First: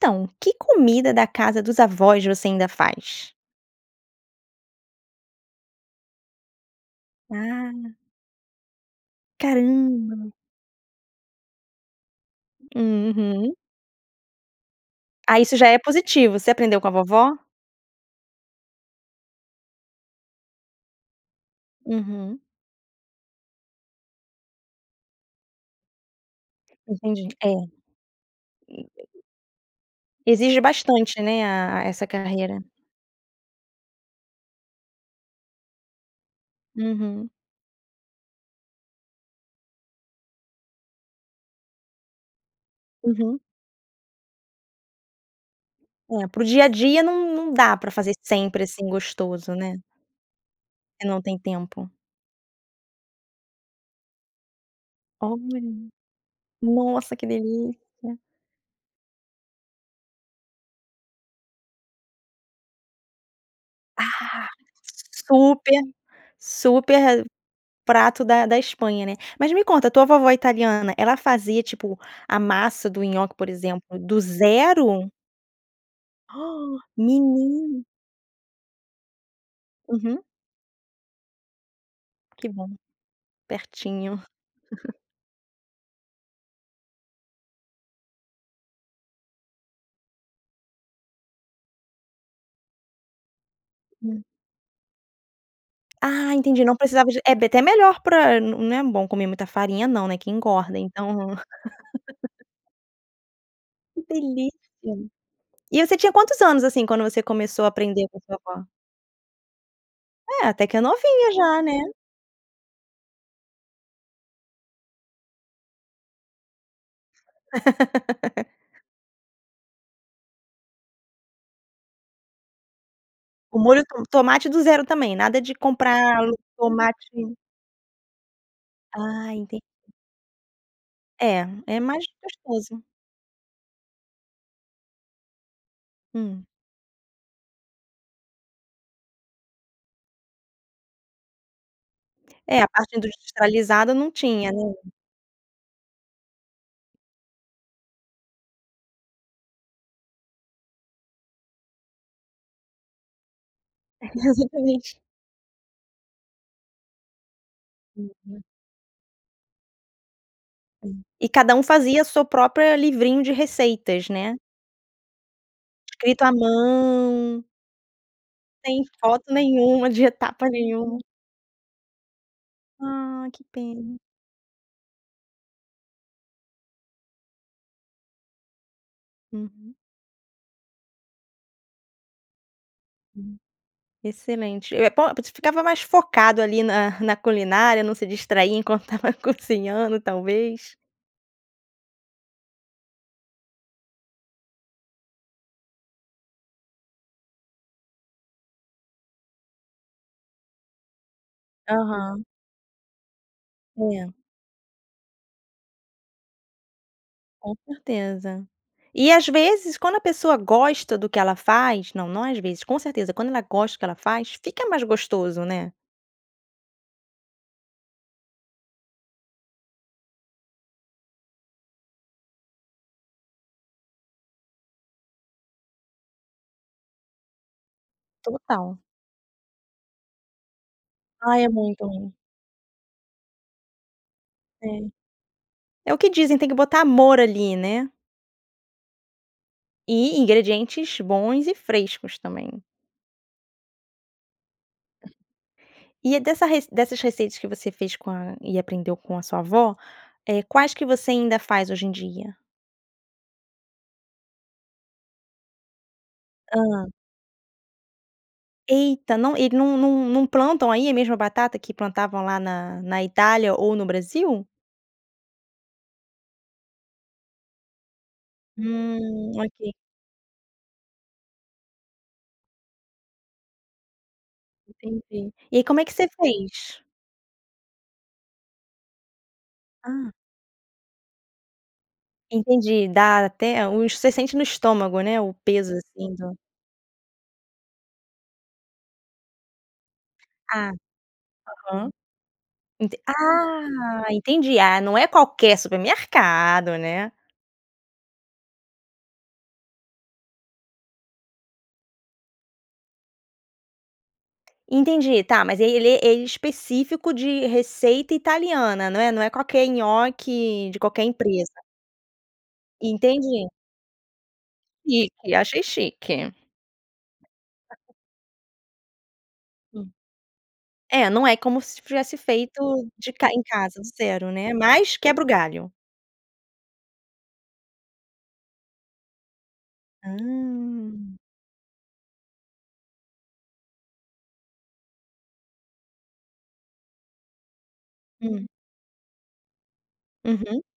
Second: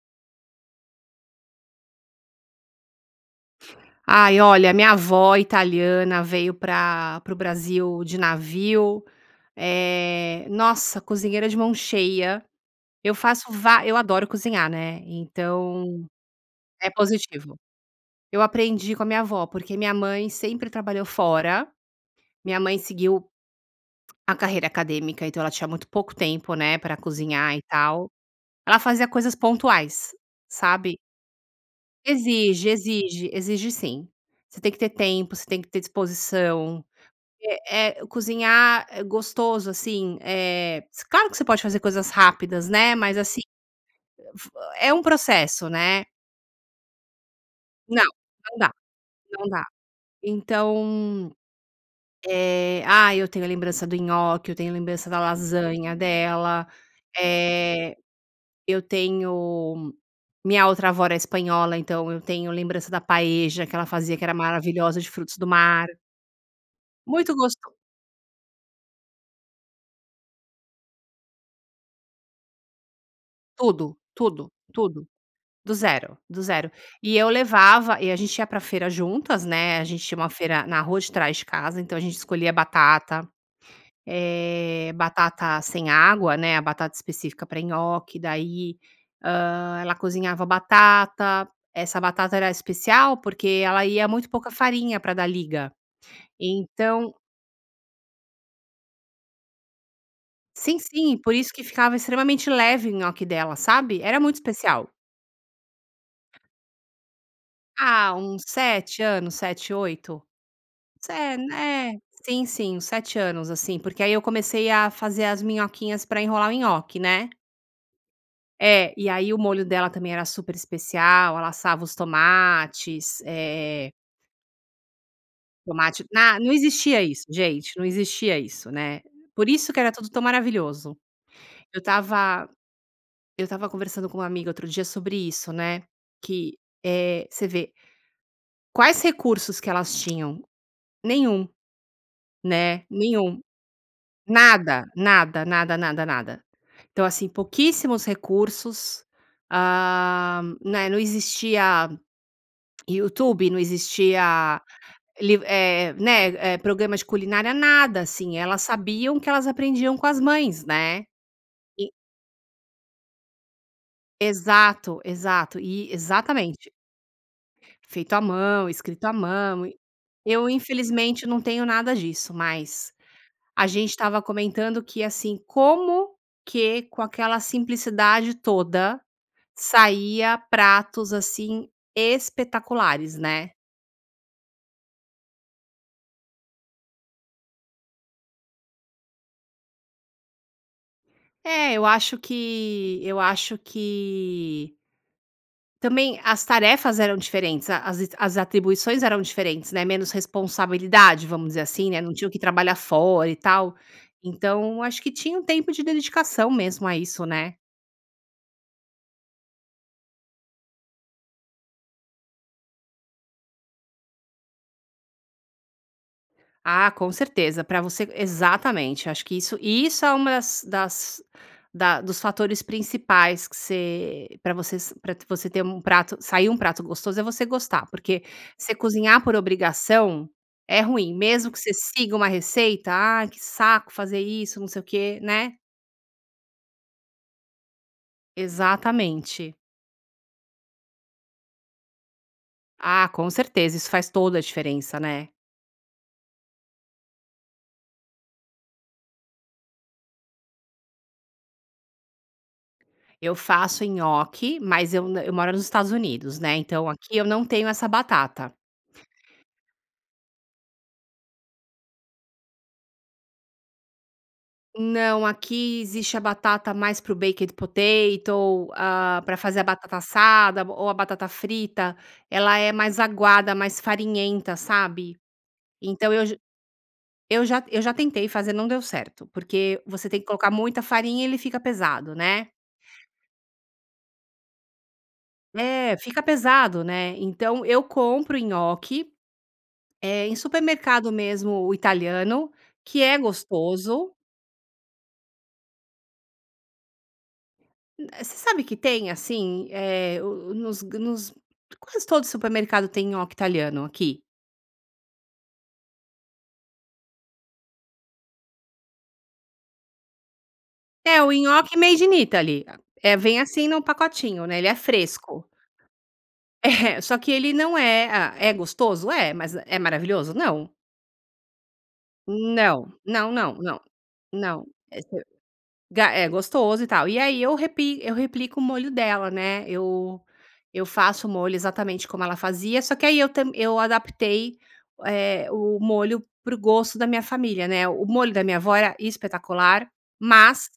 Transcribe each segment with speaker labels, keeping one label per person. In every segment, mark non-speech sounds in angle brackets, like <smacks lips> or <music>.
Speaker 1: Então, que comida da casa dos avós você ainda faz?
Speaker 2: Ai olha, a minha avó italiana veio pra para o
Speaker 1: Ah.
Speaker 2: Brasil de navio,
Speaker 1: Caramba.
Speaker 2: eh, nossa cozinheira de mão cheia. Eu faço
Speaker 1: Uhum.
Speaker 2: vá eu adoro cozinhar, né,
Speaker 1: Ah, isso já é
Speaker 2: então
Speaker 1: positivo. Você aprendeu com
Speaker 2: é
Speaker 1: a vovó?
Speaker 2: positivo. Eu aprendi com a minha avó, porque minha mãe sempre trabalhou fora.
Speaker 1: Uhum.
Speaker 2: Minha mãe seguiu a carreira acadêmica, então ela tinha muito pouco tempo, né, pra
Speaker 1: Entendi, é.
Speaker 2: cozinhar e tal, ela fazia
Speaker 1: <unintelligible>
Speaker 2: coisas pontuais,
Speaker 1: Exige
Speaker 2: sabe?
Speaker 1: bastante, né? A essa carreira.
Speaker 2: Exige, exige, exige sim, você tem que ter tempo. Você tem que ter disposição,
Speaker 1: Uhum.
Speaker 2: eh eh, cozinhar, é gostoso, assim, eh, claro que você pode fazer coisas rápidas, né, mas
Speaker 1: Uhum.
Speaker 2: assim, fe é um processo, né?
Speaker 1: É pro dia a dia, não não dá para
Speaker 2: Não,
Speaker 1: fazer
Speaker 2: não
Speaker 1: sempre,
Speaker 2: dá,
Speaker 1: assim,
Speaker 2: não
Speaker 1: gostoso,
Speaker 2: dá,
Speaker 1: né? Você não
Speaker 2: então,
Speaker 1: tem tempo.
Speaker 2: eh, ah, eu tenho a lembrança do nhoque, eu tenho lembrança da
Speaker 1: Olha,
Speaker 2: lasanha dela,
Speaker 1: nossa que
Speaker 2: eh,
Speaker 1: delícia!
Speaker 2: eu tenho minha outra avó é espanhola, então eu tenho lembrança da paella que ela fazia, que era
Speaker 1: Ah,
Speaker 2: maravilhosa de frutos do
Speaker 1: super
Speaker 2: mar.
Speaker 1: super
Speaker 2: Muito gostoso.
Speaker 1: prato da da Espanha, né? Mas me conta a tua vovó italiana, ela fazia tipo a massa do nhoque, por exemplo,
Speaker 2: Tudo,
Speaker 1: do
Speaker 2: tudo, tudo,
Speaker 1: zero?
Speaker 2: do zero, do zero,
Speaker 1: Ah,
Speaker 2: e eu
Speaker 1: menina.
Speaker 2: levava e a gente ia pra feira juntas, né, a gente tinha
Speaker 1: Uhum.
Speaker 2: uma feira na rua de trás de casa, então a gente
Speaker 1: Que
Speaker 2: escolhia
Speaker 1: bom,
Speaker 2: batata,
Speaker 1: pertinho.
Speaker 2: eh,
Speaker 1: <giggles>
Speaker 2: batata sem água, né. A batata específica para nhoque, daí, hã, ela cozinhava batata. Essa batata era especial, porque ela ia
Speaker 1: Hum.
Speaker 2: muito pouca farinha para dar liga,
Speaker 1: Ah, entendi, não precisava
Speaker 2: então
Speaker 1: de é até melhor pra não é bom comer muita farinha, não, né. Que engorda
Speaker 2: Sim, sim, por
Speaker 1: então.
Speaker 2: isso que ficava
Speaker 1: <laughs>
Speaker 2: extremamente leve em nhoque dela, sabe?
Speaker 1: Que
Speaker 2: Era muito
Speaker 1: delícia.
Speaker 2: especial.
Speaker 1: E você tinha quantos anos, assim, quando você começou a aprender
Speaker 2: Ah,
Speaker 1: com a sua
Speaker 2: uns
Speaker 1: avó?
Speaker 2: 7 anos, 7, 8,
Speaker 1: É até que é
Speaker 2: se
Speaker 1: novinha já, né?
Speaker 2: né, sim, sim, uns 7 anos, assim, porque aí eu comecei a fazer as minhoquinhas pra enrolar o nhoque, né?
Speaker 1: <laughs>
Speaker 2: É, e aí o molho dela também era super especial. Ela assava os tomates,
Speaker 1: O molho
Speaker 2: eh
Speaker 1: tom tomate do zero também nada de
Speaker 2: Tomate,
Speaker 1: comprar molho
Speaker 2: na
Speaker 1: de
Speaker 2: não existia isso,
Speaker 1: tomate.
Speaker 2: gente, não existia isso, né.
Speaker 1: Ah,
Speaker 2: Por
Speaker 1: enten
Speaker 2: isso que era tudo tão maravilhoso,
Speaker 1: É,
Speaker 2: eu
Speaker 1: é mais
Speaker 2: estava
Speaker 1: gostoso.
Speaker 2: eu estava conversando com uma amiga outro dia sobre isso, né?
Speaker 1: Hum.
Speaker 2: Que, eh, você vê quais recursos que elas tinham? Nenhum.
Speaker 1: É a
Speaker 2: Né.
Speaker 1: parte
Speaker 2: Nenhum.
Speaker 1: industrializada, não tinha, né?
Speaker 2: Nada, nada, nada, nada, nada. Então, assim, pouquíssimos recursos, ah, né. Não existia. YouTube não existia
Speaker 1: Exatamente.
Speaker 2: liv eh, né, eh, programas de culinária, nada assim.
Speaker 1: Uhum.
Speaker 2: Elas sabiam que elas aprendiam com as mães, né?
Speaker 1: E cada um
Speaker 2: E.
Speaker 1: fazia a sua própria livrinho de receitas, né.
Speaker 2: Exato, exato, eh,
Speaker 1: Escrito a
Speaker 2: exatamente.
Speaker 1: mão.
Speaker 2: Feito à mão,
Speaker 1: Sem
Speaker 2: escrito à
Speaker 1: foto
Speaker 2: mão.
Speaker 1: nenhuma de etapa
Speaker 2: Eu,
Speaker 1: nenhuma.
Speaker 2: infelizmente, não tenho nada disso mais.
Speaker 1: Ah, que
Speaker 2: A gente
Speaker 1: pena.
Speaker 2: estava comentando que, assim, como que com aquela simplicidade toda
Speaker 1: Uhum.
Speaker 2: saía pratos, assim, espetaculares,
Speaker 1: Hum,
Speaker 2: né?
Speaker 1: excelente, eh, po você ficava mais focado ali na na culinária, não se distraía enquanto estava cozinhando, talvez.
Speaker 2: É, eu acho que eu acho que também as tarefas eram diferentes, a as as atribuições eram diferentes, né, menos responsabilidade, vamos dizer assim, né, não
Speaker 1: Aham.
Speaker 2: tinham que trabalhar fora e tal,
Speaker 1: É.
Speaker 2: então acho que tinha um tempo de dedicação mesmo a isso, né.
Speaker 1: Com certeza. E às vezes quando a pessoa gosta do que ela faz não, não, às vezes, com certeza, quando ela gosta do que ela faz, fica mais gostoso, né.
Speaker 2: Ah, com certeza, pra você exatamente, acho que isso e isso é uma das das da dos fatores principais que você pra vocês pra você ter um prato sair um prato gostoso é você gostar. Porque você
Speaker 1: Total.
Speaker 2: cozinhar por obrigação é ruim,
Speaker 1: Ai, é
Speaker 2: mesmo que você
Speaker 1: muito ruim.
Speaker 2: siga uma receita: "Ah, que saco fazer isso, não
Speaker 1: É.
Speaker 2: sei o quê", né.
Speaker 1: É o que dizem, tem que botar amor ali, né.
Speaker 2: Exatamente.
Speaker 1: E ingredientes bons e frescos também.
Speaker 2: Ah, com certeza. Isso faz toda a diferença, né.
Speaker 1: E é dessa re dessas receitas que você fez com a e aprendeu com a sua avó, eh, quais que você ainda faz hoje em dia?
Speaker 2: Eu faço nhoque, mas eu na eu moro nos Estados Unidos, né?
Speaker 1: Hã.
Speaker 2: Então aqui eu não tenho essa batata.
Speaker 1: Eita não, e não não não plantam aí a mesma batata que plantavam lá na na Itália ou no Brasil?
Speaker 2: Não. Aqui existe a batata mais para o baked potato. Ah,
Speaker 1: Hum,
Speaker 2: pra fazer a
Speaker 1: ok.
Speaker 2: batata assada ou a batata frita. Ela é mais aguada, mais farinhenta, sabe?
Speaker 1: Entendi. E aí, como é que você
Speaker 2: Então eu j
Speaker 1: fez?
Speaker 2: eu já eu já tentei fazer, não deu certo, porque você
Speaker 1: Ah.
Speaker 2: tem que colocar muita farinha e ele fica pesado, né?
Speaker 1: Entendi, dá até os, você sente no estômago, né? O peso
Speaker 2: É,
Speaker 1: assim
Speaker 2: fica
Speaker 1: do
Speaker 2: pesado, né. Então eu compro nhoque, eh, em
Speaker 1: Ah,
Speaker 2: supermercado mesmo
Speaker 1: aham.
Speaker 2: italiano,
Speaker 1: Enten
Speaker 2: que é
Speaker 1: ah!
Speaker 2: gostoso.
Speaker 1: Entendi. Ah, não é qualquer supermercado, né?
Speaker 2: Hum eh, você sabe que tem, assim, eh, o nos nos quase todo supermercado tem nhoque italiano aqui.
Speaker 1: <smacks lips> Entendi, tá, mas ele é ele é específico de receita italiana, não é? Não é qualquer nhoque de qualquer
Speaker 2: É, o
Speaker 1: empresa.
Speaker 2: nhoque made in Italy, é, vem
Speaker 1: Entendi.
Speaker 2: assim num pacotinho, né? Ele é
Speaker 1: Chique,
Speaker 2: fresco.
Speaker 1: achei chique.
Speaker 2: É, só que ele não
Speaker 1: <laughs>
Speaker 2: é ah, é gostoso, é, mas é
Speaker 1: Hum.
Speaker 2: maravilhoso, não.
Speaker 1: É, não é como se tivesse feito
Speaker 2: Não
Speaker 1: de ca
Speaker 2: não
Speaker 1: em
Speaker 2: não
Speaker 1: casa
Speaker 2: não
Speaker 1: do zero, né.
Speaker 2: não,
Speaker 1: Mas
Speaker 2: eh, se
Speaker 1: quebra o galho.
Speaker 2: ga é gostoso e tal. E aí eu repi eu replico o molho dela, né. Eu eu
Speaker 1: Hum.
Speaker 2: faço o molho exatamente como ela fazia. Só que aí eu tam eu adaptei, eh, o molho para o gosto da minha família, né. O molho da
Speaker 1: Hum.
Speaker 2: minha avó era espetacular,
Speaker 1: Uhum.
Speaker 2: mas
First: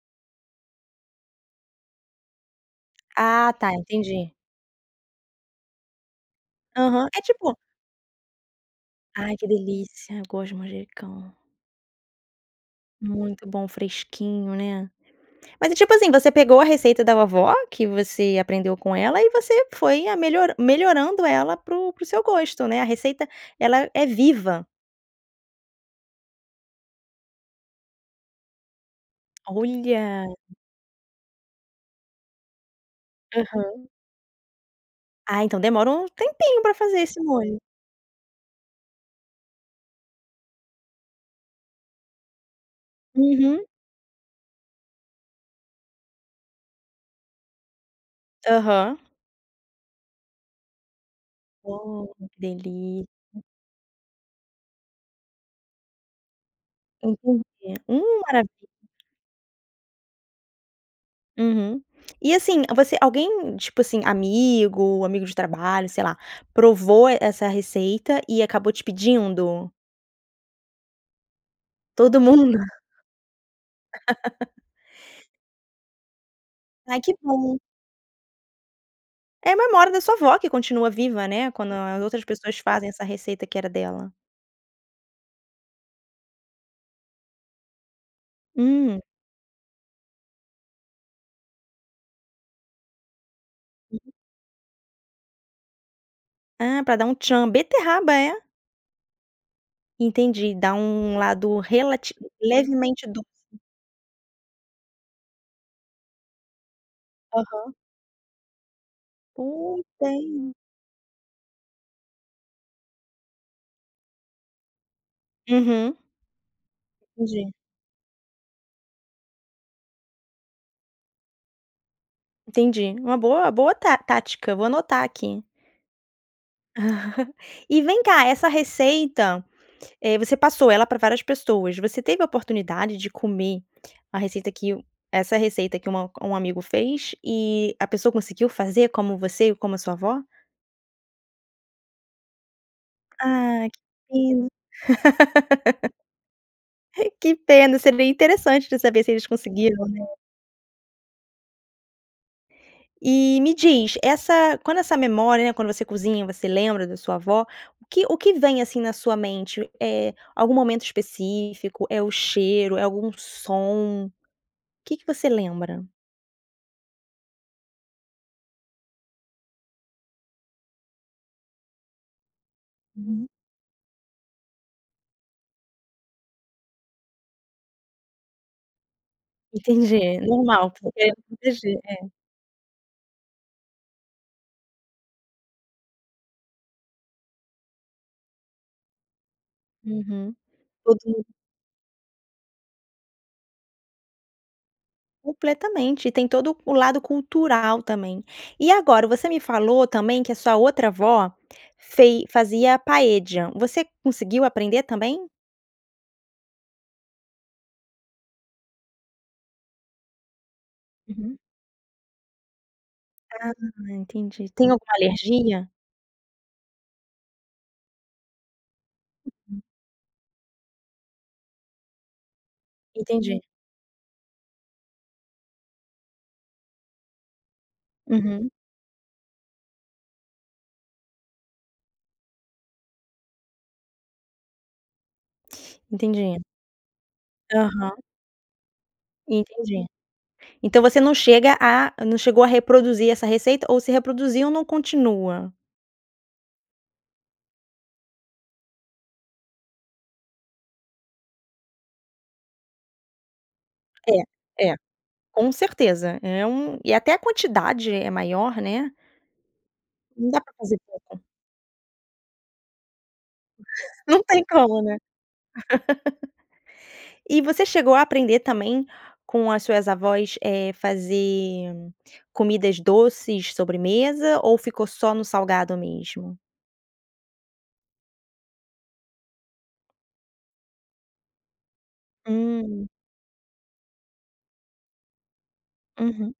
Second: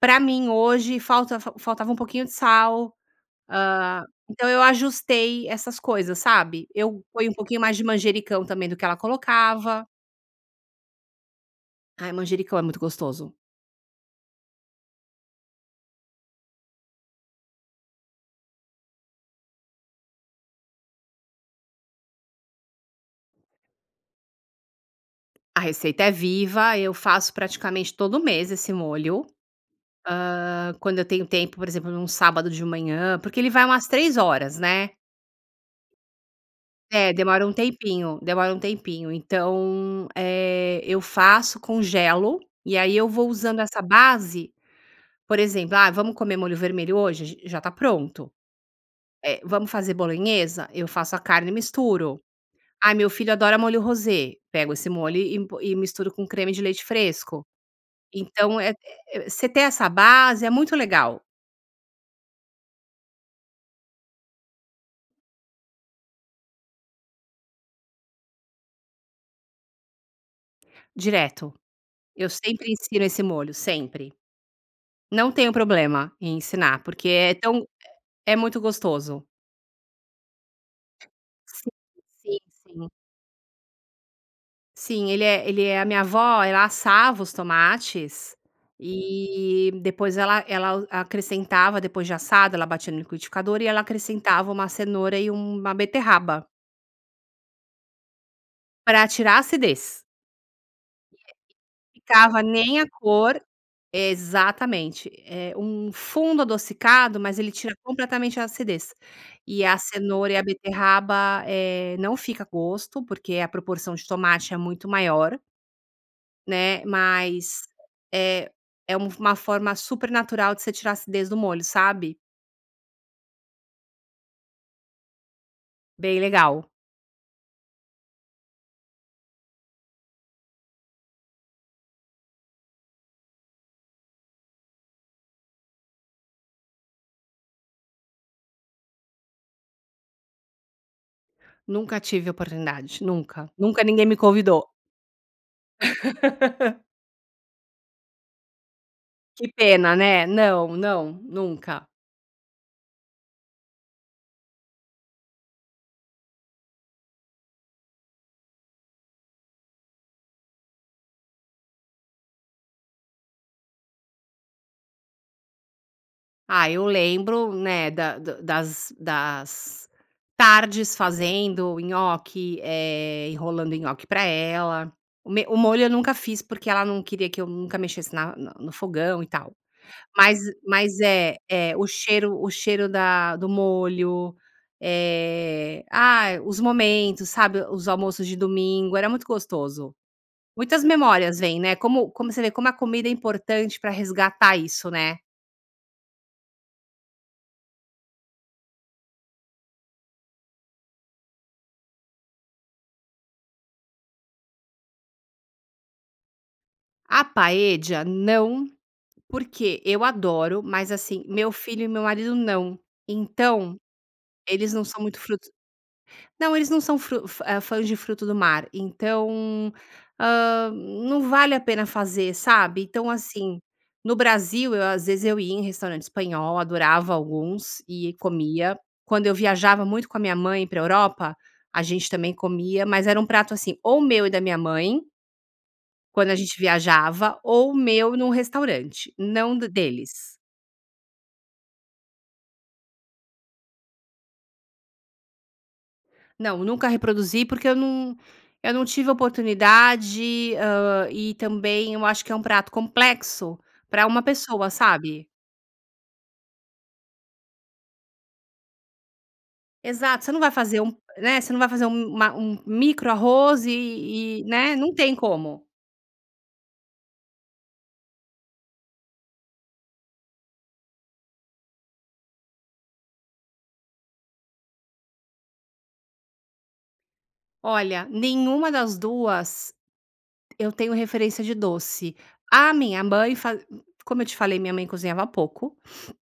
Speaker 2: pra mim hoje falta fa faltava um pouquinho de sal,
Speaker 1: Ah, tá,
Speaker 2: ah,
Speaker 1: entendi.
Speaker 2: então eu ajustei essas coisas, sabe? Eu
Speaker 1: Aham, é
Speaker 2: ponho um
Speaker 1: tipo
Speaker 2: pouquinho mais de manjericão também do que ela
Speaker 1: ai, que
Speaker 2: colocava.
Speaker 1: delícia! Eu gosto de manjericão.
Speaker 2: Ai, manjericão é muito gostoso.
Speaker 1: Muito bom, fresquinho, né, mas é, tipo assim, você pegou a receita da vovó que você aprendeu com ela e você foi a melhoran melhorando ela para o para o seu gosto, né, a receita, ela é viva.
Speaker 2: A receita é viva. Eu faço praticamente todo mês esse molho.
Speaker 1: Olha!
Speaker 2: Ah, quando eu tenho tempo, por exemplo, num sábado de manhã, porque ele vai umas
Speaker 1: Aham.
Speaker 2: 3h, né?
Speaker 1: Ah, então demora um tempinho pra fazer
Speaker 2: É,
Speaker 1: esse
Speaker 2: demora um
Speaker 1: molho.
Speaker 2: tempinho demora um tempinho, então, eh, eu faço, congelo e aí eu vou usando
Speaker 1: Uhum.
Speaker 2: essa base, por exemplo, ah, vamos comer molho vermelho hoje j já está pronto,
Speaker 1: Aham.
Speaker 2: eh, vamos fazer bolonhesa, eu faço a carne e
Speaker 1: Oh,
Speaker 2: misturo.
Speaker 1: que
Speaker 2: Ai,
Speaker 1: delícia.
Speaker 2: meu filho adora molho rosé, pego esse molho e po e misturo com creme de leite
Speaker 1: Entendi,
Speaker 2: fresco.
Speaker 1: hum
Speaker 2: Então
Speaker 1: maravilha.
Speaker 2: eh eh você ter essa base, é muito legal.
Speaker 1: Uhum e assim você alguém, tipo assim, amigo, amigo de trabalho, sei lá, provou essa receita e acabou te pedindo.
Speaker 2: Direto.
Speaker 1: Todo
Speaker 2: Eu
Speaker 1: mundo.
Speaker 2: sempre ensino esse molho sempre.
Speaker 1: <laughs>
Speaker 2: Não tenho problema em ensinar,
Speaker 1: Ai,
Speaker 2: porque
Speaker 1: que
Speaker 2: é
Speaker 1: bom.
Speaker 2: tão é muito gostoso.
Speaker 1: É a memória da sua avó, que continua viva, né,
Speaker 2: Sim
Speaker 1: quando as outras
Speaker 2: sim
Speaker 1: pessoas fazem
Speaker 2: sim.
Speaker 1: essa receita que era dela.
Speaker 2: Sim, ele é ele é a minha avó, ela assava os tomates
Speaker 1: Hum.
Speaker 2: e, depois ela ela acrescentava, depois de assado, ela batia no liquidificador e ela
Speaker 1: Uhum.
Speaker 2: acrescentava uma cenoura e uma beterraba.
Speaker 1: Ah, pra dar um tchan, beterraba é?
Speaker 2: Pra atirar a acidez.
Speaker 1: Entendi, dá um lado
Speaker 2: <unintelligible>
Speaker 1: relati
Speaker 2: ficava nem a
Speaker 1: levemente doce.
Speaker 2: cor, exatamente é um fundo adocicado, mas ele
Speaker 1: Aham.
Speaker 2: tira completamente a acidez e a
Speaker 1: Não
Speaker 2: cenoura e a
Speaker 1: tem.
Speaker 2: beterraba, eh, não fica gosto, porque a proporção de tomate é muito maior
Speaker 1: Uhum.
Speaker 2: né,
Speaker 1: Entendi.
Speaker 2: mas é é um uma forma supernatural de você tirar acidez do molho, sabe.
Speaker 1: Entendi, uma boa boa tá tática, vou anotar aqui.
Speaker 2: Bem legal.
Speaker 1: <laughs> E vem cá, essa receita, eh, você passou ela pra várias pessoas, você teve a oportunidade de comer a receita que o essa receita que uma um amigo fez, e a pessoa conseguiu fazer como você, e como a sua avó?
Speaker 2: Nunca tive oportunidade, nunca
Speaker 1: Ah, que
Speaker 2: nunca ninguém me
Speaker 1: pena.
Speaker 2: convidou.
Speaker 1: <laughs>
Speaker 2: <laughs>
Speaker 1: Que pena, seria interessante de saber se eles
Speaker 2: Que
Speaker 1: conseguiram,
Speaker 2: pena,
Speaker 1: né.
Speaker 2: né, não não, nunca.
Speaker 1: E me diz essa quando essa memória, né, quando você cozinha, você lembra da sua avó, o que o que vem, assim, na sua mente, eh, algum momento específico, é o cheiro, é algum som. O que que você lembra?
Speaker 2: Ah, eu lembro, né, da da das das tardes fazendo nhoque,
Speaker 1: Uhum.
Speaker 2: eh, enrolando nhoque pra ela, o me o molho eu nunca fiz, porque ela não queria que eu nunca mexesse na na no fogão e tal,
Speaker 1: Entendi,
Speaker 2: mas
Speaker 1: normal,
Speaker 2: mas
Speaker 1: porque
Speaker 2: é é
Speaker 1: imagi
Speaker 2: o
Speaker 1: é.
Speaker 2: cheiro o cheiro da do molho, eh, ah, os momentos, sabe, os almoços de domingo era muito gostoso.
Speaker 1: Uhum,
Speaker 2: Muitas
Speaker 1: todo mundo.
Speaker 2: memórias vêm, né, como como você vê, como a comida é importante para resgatar isso, né?
Speaker 1: Completamente. E tem todo o lado cultural também. E agora você me falou também que a sua outra avó fei fazia paella, você conseguiu aprender também?
Speaker 2: A Paella não, porque eu adoro, mas, assim,
Speaker 1: Uhum.
Speaker 2: meu filho e meu marido não.
Speaker 1: Ah,
Speaker 2: Então,
Speaker 1: entendi. Tem
Speaker 2: eles não
Speaker 1: alguma
Speaker 2: são muito frutos
Speaker 1: alergia?
Speaker 2: não, eles não são fru fa eh, fãs de fruto do mar,
Speaker 1: Uhum.
Speaker 2: então, ah, não vale a pena fazer, sabe. Então,
Speaker 1: Entendi.
Speaker 2: assim, no Brasil, eu às vezes eu ia em restaurante espanhol, adorava alguns e
Speaker 1: Uhum.
Speaker 2: comia. Quando eu viajava muito com a minha mãe pra Europa, a gente também comia, mas era um prato, assim, ou meu e da minha mãe Quando a
Speaker 1: Entendi.
Speaker 2: gente viajava, ou
Speaker 1: Aham.
Speaker 2: meu num restaurante, não d
Speaker 1: Entendi.
Speaker 2: deles.
Speaker 1: Então você não chega a não chegou a reproduzir essa receita ou se reproduziu não continua?
Speaker 2: Não, nunca reproduzi porque eu não eu não tive oportunidade, hã, e também eu acho que é um prato complexo pra uma
Speaker 1: É,
Speaker 2: pessoa,
Speaker 1: é,
Speaker 2: sabe?
Speaker 1: com certeza, é um e até a quantidade é maior, né?
Speaker 2: Exato.
Speaker 1: Não
Speaker 2: Você
Speaker 1: dá
Speaker 2: não vai
Speaker 1: pra fazer
Speaker 2: fazer um p
Speaker 1: tudo.
Speaker 2: né você não vai fazer um uma um micro arroz
Speaker 1: <laughs> Não
Speaker 2: e
Speaker 1: tem
Speaker 2: e, né?
Speaker 1: como,
Speaker 2: Não
Speaker 1: né?
Speaker 2: tem como.
Speaker 1: <laughs> E você chegou a aprender também com as suas avós, eh, fazer comidas doces, sobremesa ou ficou só no salgado mesmo?
Speaker 2: Olha, nenhuma das 2 eu tenho referência de doce. A
Speaker 1: Hum.
Speaker 2: minha mãe faz c como eu te falei, minha mãe cozinhava pouco
Speaker 1: Uhum.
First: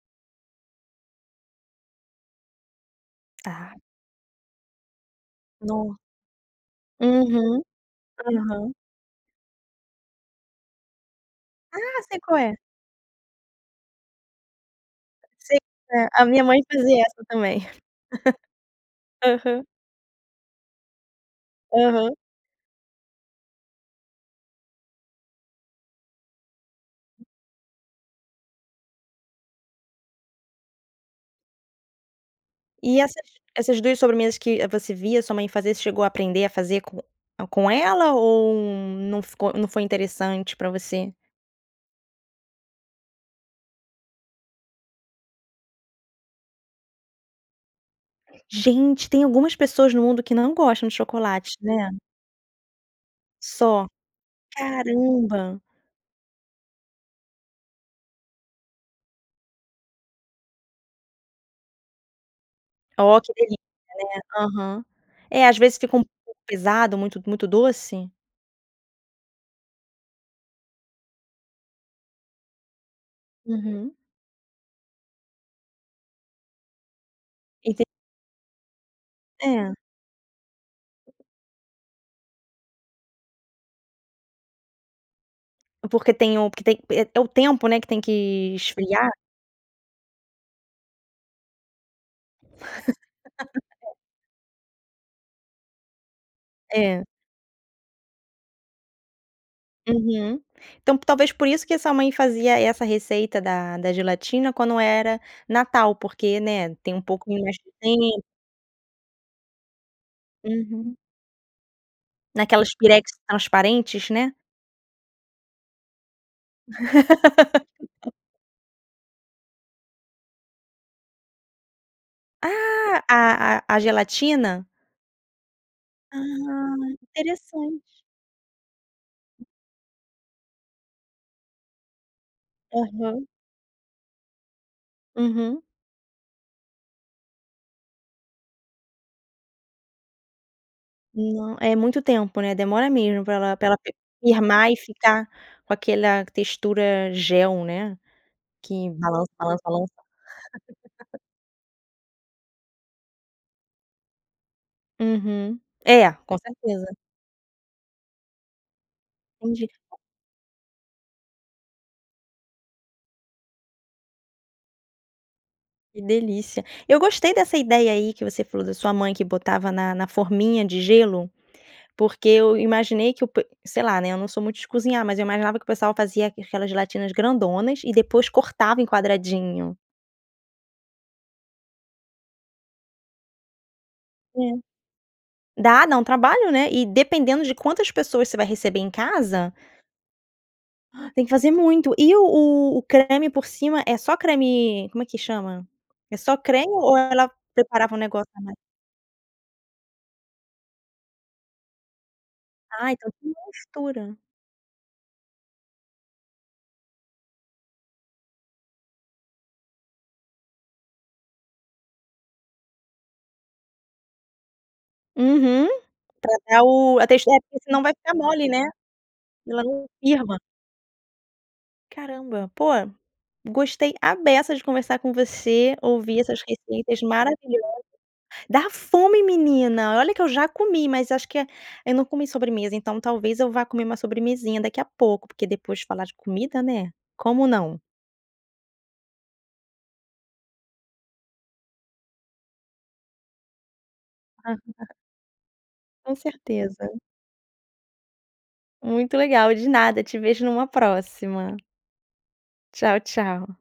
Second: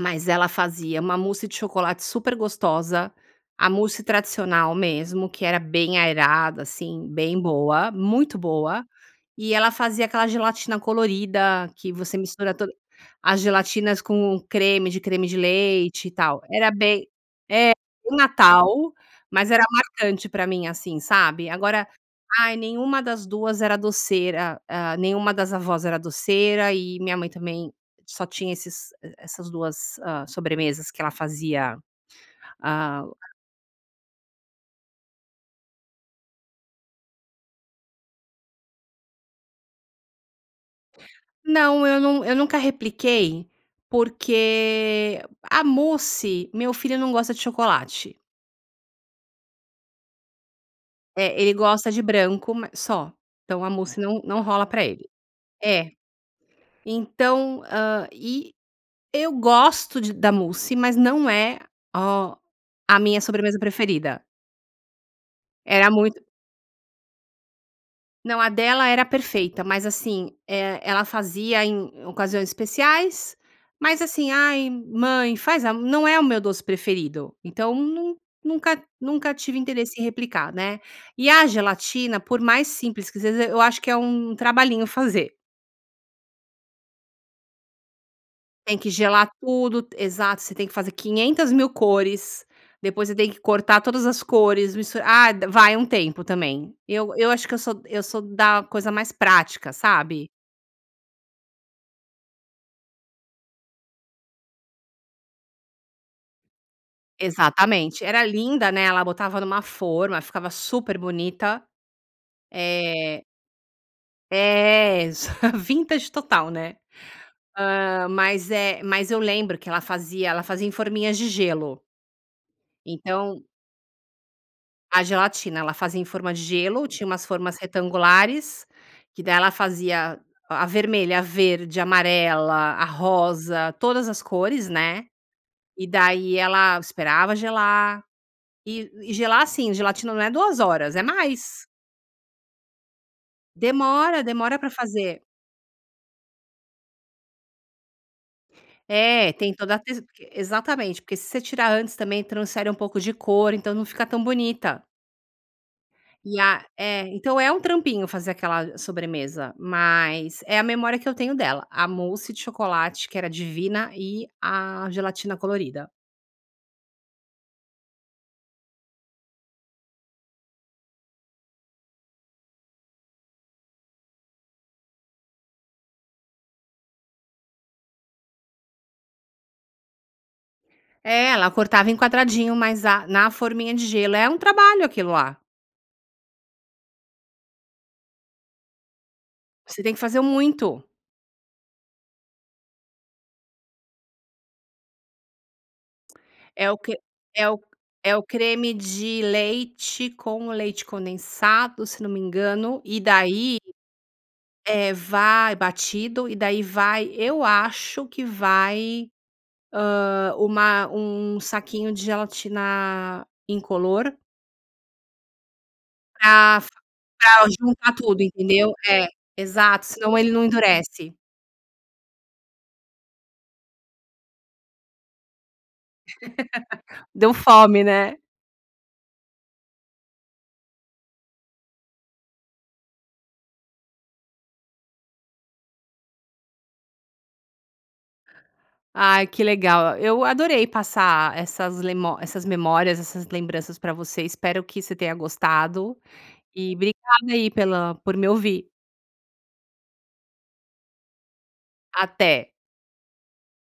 Speaker 2: mas ela fazia uma mousse de chocolate super gostosa, a
Speaker 1: Ah.
Speaker 2: mousse tradicional, mesmo que era bem
Speaker 1: No
Speaker 2: aerada, assim, bem
Speaker 1: uhum,
Speaker 2: boa, muito
Speaker 1: aham.
Speaker 2: boa. E ela fazia aquela gelatina colorida, que
Speaker 1: Ah,
Speaker 2: você
Speaker 1: sei qual
Speaker 2: mistura
Speaker 1: é!
Speaker 2: toda as gelatinas com o creme de creme de
Speaker 1: Sei,
Speaker 2: leite
Speaker 1: eh,
Speaker 2: e
Speaker 1: a
Speaker 2: tal.
Speaker 1: minha mãe
Speaker 2: Era
Speaker 1: fazia
Speaker 2: bem,
Speaker 1: essa também.
Speaker 2: é
Speaker 1: <laughs>
Speaker 2: no Natal, mas era
Speaker 1: Aham.
Speaker 2: marcante pra mim, assim, sabe? Agora
Speaker 1: Aham.
Speaker 2: ai, nenhuma das 2 era doceira, ah, nenhuma das avós era doceira e minha mãe também só tinha esses e essas 2, hã, sobremesas que ela fazia.
Speaker 1: E
Speaker 2: Ah
Speaker 1: essas essas 2 sobremesas que, eh, você via a sua mãe fazer, você chegou a aprender a fazer com com ela ou não ficou não foi interessante pra você?
Speaker 2: Não, eu nu eu nunca repliquei porque a mousse meu filho não gosta de chocolate.
Speaker 1: Gente, tem algumas pessoas no mundo que não gostam de
Speaker 2: É, ele
Speaker 1: chocolate, né?
Speaker 2: gosta de branco, ma só, então a
Speaker 1: Só.
Speaker 2: mousse não não rola pra ele.
Speaker 1: Caramba.
Speaker 2: É. Então, hã, e eu gosto de da mousse, mas não é ó a
Speaker 1: Oh,
Speaker 2: minha
Speaker 1: que delícia,
Speaker 2: sobremesa
Speaker 1: né?
Speaker 2: preferida.
Speaker 1: Aham, é, às vezes
Speaker 2: Era
Speaker 1: fica um
Speaker 2: muito
Speaker 1: pouco pesado, muito muito doce.
Speaker 2: não, a dela era perfeita, mas assim, eh, ela fazia em ocasiões especiais,
Speaker 1: Uhum.
Speaker 2: mas assim: "Ai, mãe faz a m", não é o meu doce preferido. Então
Speaker 1: Enten
Speaker 2: nun nunca nunca tive
Speaker 1: É.
Speaker 2: interesse em replicar, né. E a gelatina, por mais simples que seja, eu acho que é um trabalhinho fazer.
Speaker 1: Porque tem o porque tem é é o tempo, né, que tem que
Speaker 2: Tem que
Speaker 1: esfriar.
Speaker 2: gelar tudo, t exato. Você tem que fazer 500.000 cores. Depois você tem que cortar
Speaker 1: <laughs>
Speaker 2: todas as cores, mistur ah, vai um tempo também.
Speaker 1: É.
Speaker 2: Eu eu acho que eu sou eu sou da coisa mais prática, sabe.
Speaker 1: Uhum. Então, talvez por isso que a sua mãe fazia essa receita da da gelatina quando era Natal, porque, né, tem um pouquinho mais de
Speaker 2: Exatamente.
Speaker 1: tempo.
Speaker 2: Era linda, né, ela botava numa forma, ficava super
Speaker 1: Uhum.
Speaker 2: bonita,
Speaker 1: Naquelas pirex
Speaker 2: eh
Speaker 1: transparentes, né?
Speaker 2: é <laughs> vintage total, né? Ah,
Speaker 1: <laughs>
Speaker 2: mas é mas eu lembro que ela fazia ela fazia em forminhas de gelo.
Speaker 1: Ah, a
Speaker 2: Então
Speaker 1: a a gelatina?
Speaker 2: a gelatina. Ela fazia em forma de
Speaker 1: Ah,
Speaker 2: gelo tinha umas formas
Speaker 1: interessante.
Speaker 2: retangulares, que daí ela fazia a vermelha, a verde, amarela, a
Speaker 1: Aham.
Speaker 2: rosa, todas as cores, né,
Speaker 1: Uhum.
Speaker 2: e daí ela esperava gelar e e gelar assim, gelatina não é 2 horas, é
Speaker 1: Não,
Speaker 2: mais.
Speaker 1: é muito tempo, né, demora mesmo pra ela pra ela f
Speaker 2: Demora, demora pra
Speaker 1: firmar e
Speaker 2: fazer.
Speaker 1: ficar com aquela textura gel, né, que balança,
Speaker 2: É, tem
Speaker 1: balança,
Speaker 2: toda a
Speaker 1: balança.
Speaker 2: te exatamente, porque
Speaker 1: <laughs>
Speaker 2: se você tirar antes também transfere um pouco de cor, então não fica tão bonita.
Speaker 1: Uhum, é. Com
Speaker 2: E a
Speaker 1: certeza.
Speaker 2: é, então é um trampinho fazer aquela i sobremesa,
Speaker 1: Entendi.
Speaker 2: mas, é a memória que eu tenho dela. A mousse de chocolate, que era divina e a gelatina colorida.
Speaker 1: Que delícia. Eu gostei dessa ideia aí que você falou da sua mãe, que botava na na forminha de gelo, porque eu imaginei que o pe sei lá, né, eu não sou muito de cozinhar, mas eu imaginava que o pessoal fazia aquelas gelatinas grandonas e depois cortava em quadradinho.
Speaker 2: É, ela cortava em quadradinho, mas a na forminha de gelo é um
Speaker 1: É.
Speaker 2: trabalho, aquilo lá.
Speaker 1: Dá dá um trabalho, né. E dependendo de quantas pessoas você vai receber em casa
Speaker 2: Você tem que fazer muito.
Speaker 1: tem que fazer muito e o o o creme por cima é só creme, como é que chama? É só creme
Speaker 2: É o
Speaker 1: ou
Speaker 2: que
Speaker 1: ela
Speaker 2: é o
Speaker 1: preparava um
Speaker 2: é o
Speaker 1: negócio a mais?
Speaker 2: creme de leite com o leite condensado, se não me engano.
Speaker 1: Ah,
Speaker 2: E
Speaker 1: então uma
Speaker 2: daí
Speaker 1: mistura.
Speaker 2: é, vai batido e daí vai eu acho que vai, ah, uma um saquinho de gelatina incolor.
Speaker 1: Uhum pra
Speaker 2: Pra
Speaker 1: dar o a tex
Speaker 2: pra
Speaker 1: porque se não vai
Speaker 2: juntar
Speaker 1: ficar
Speaker 2: tudo,
Speaker 1: mole, né.
Speaker 2: entendeu? É
Speaker 1: Ela
Speaker 2: exato,
Speaker 1: não
Speaker 2: senão ele
Speaker 1: firma.
Speaker 2: não endurece.
Speaker 1: Caramba, pô, gostei à beça de conversar com você. Ouvir essas receitas
Speaker 2: <laughs> .Deu
Speaker 1: maravilhosas
Speaker 2: fome, né?
Speaker 1: dá fome, menina, olha que eu já comi, mas acho que é, eu não comi sobremesa, então talvez eu vá comer uma sobremesinha daqui a pouco. Porque depois de falar de comida, né, como não?
Speaker 2: Ai que legal, eu adorei passar essas lemo essas memórias, essas lembranças pra você. Espero que
Speaker 1: <chuckles>
Speaker 2: você tenha gostado
Speaker 1: Com
Speaker 2: e
Speaker 1: certeza.
Speaker 2: obrigada aí pela por me ouvir.
Speaker 1: Muito legal, de nada, te vejo numa próxima.
Speaker 2: Até.
Speaker 1: Tchau tchau.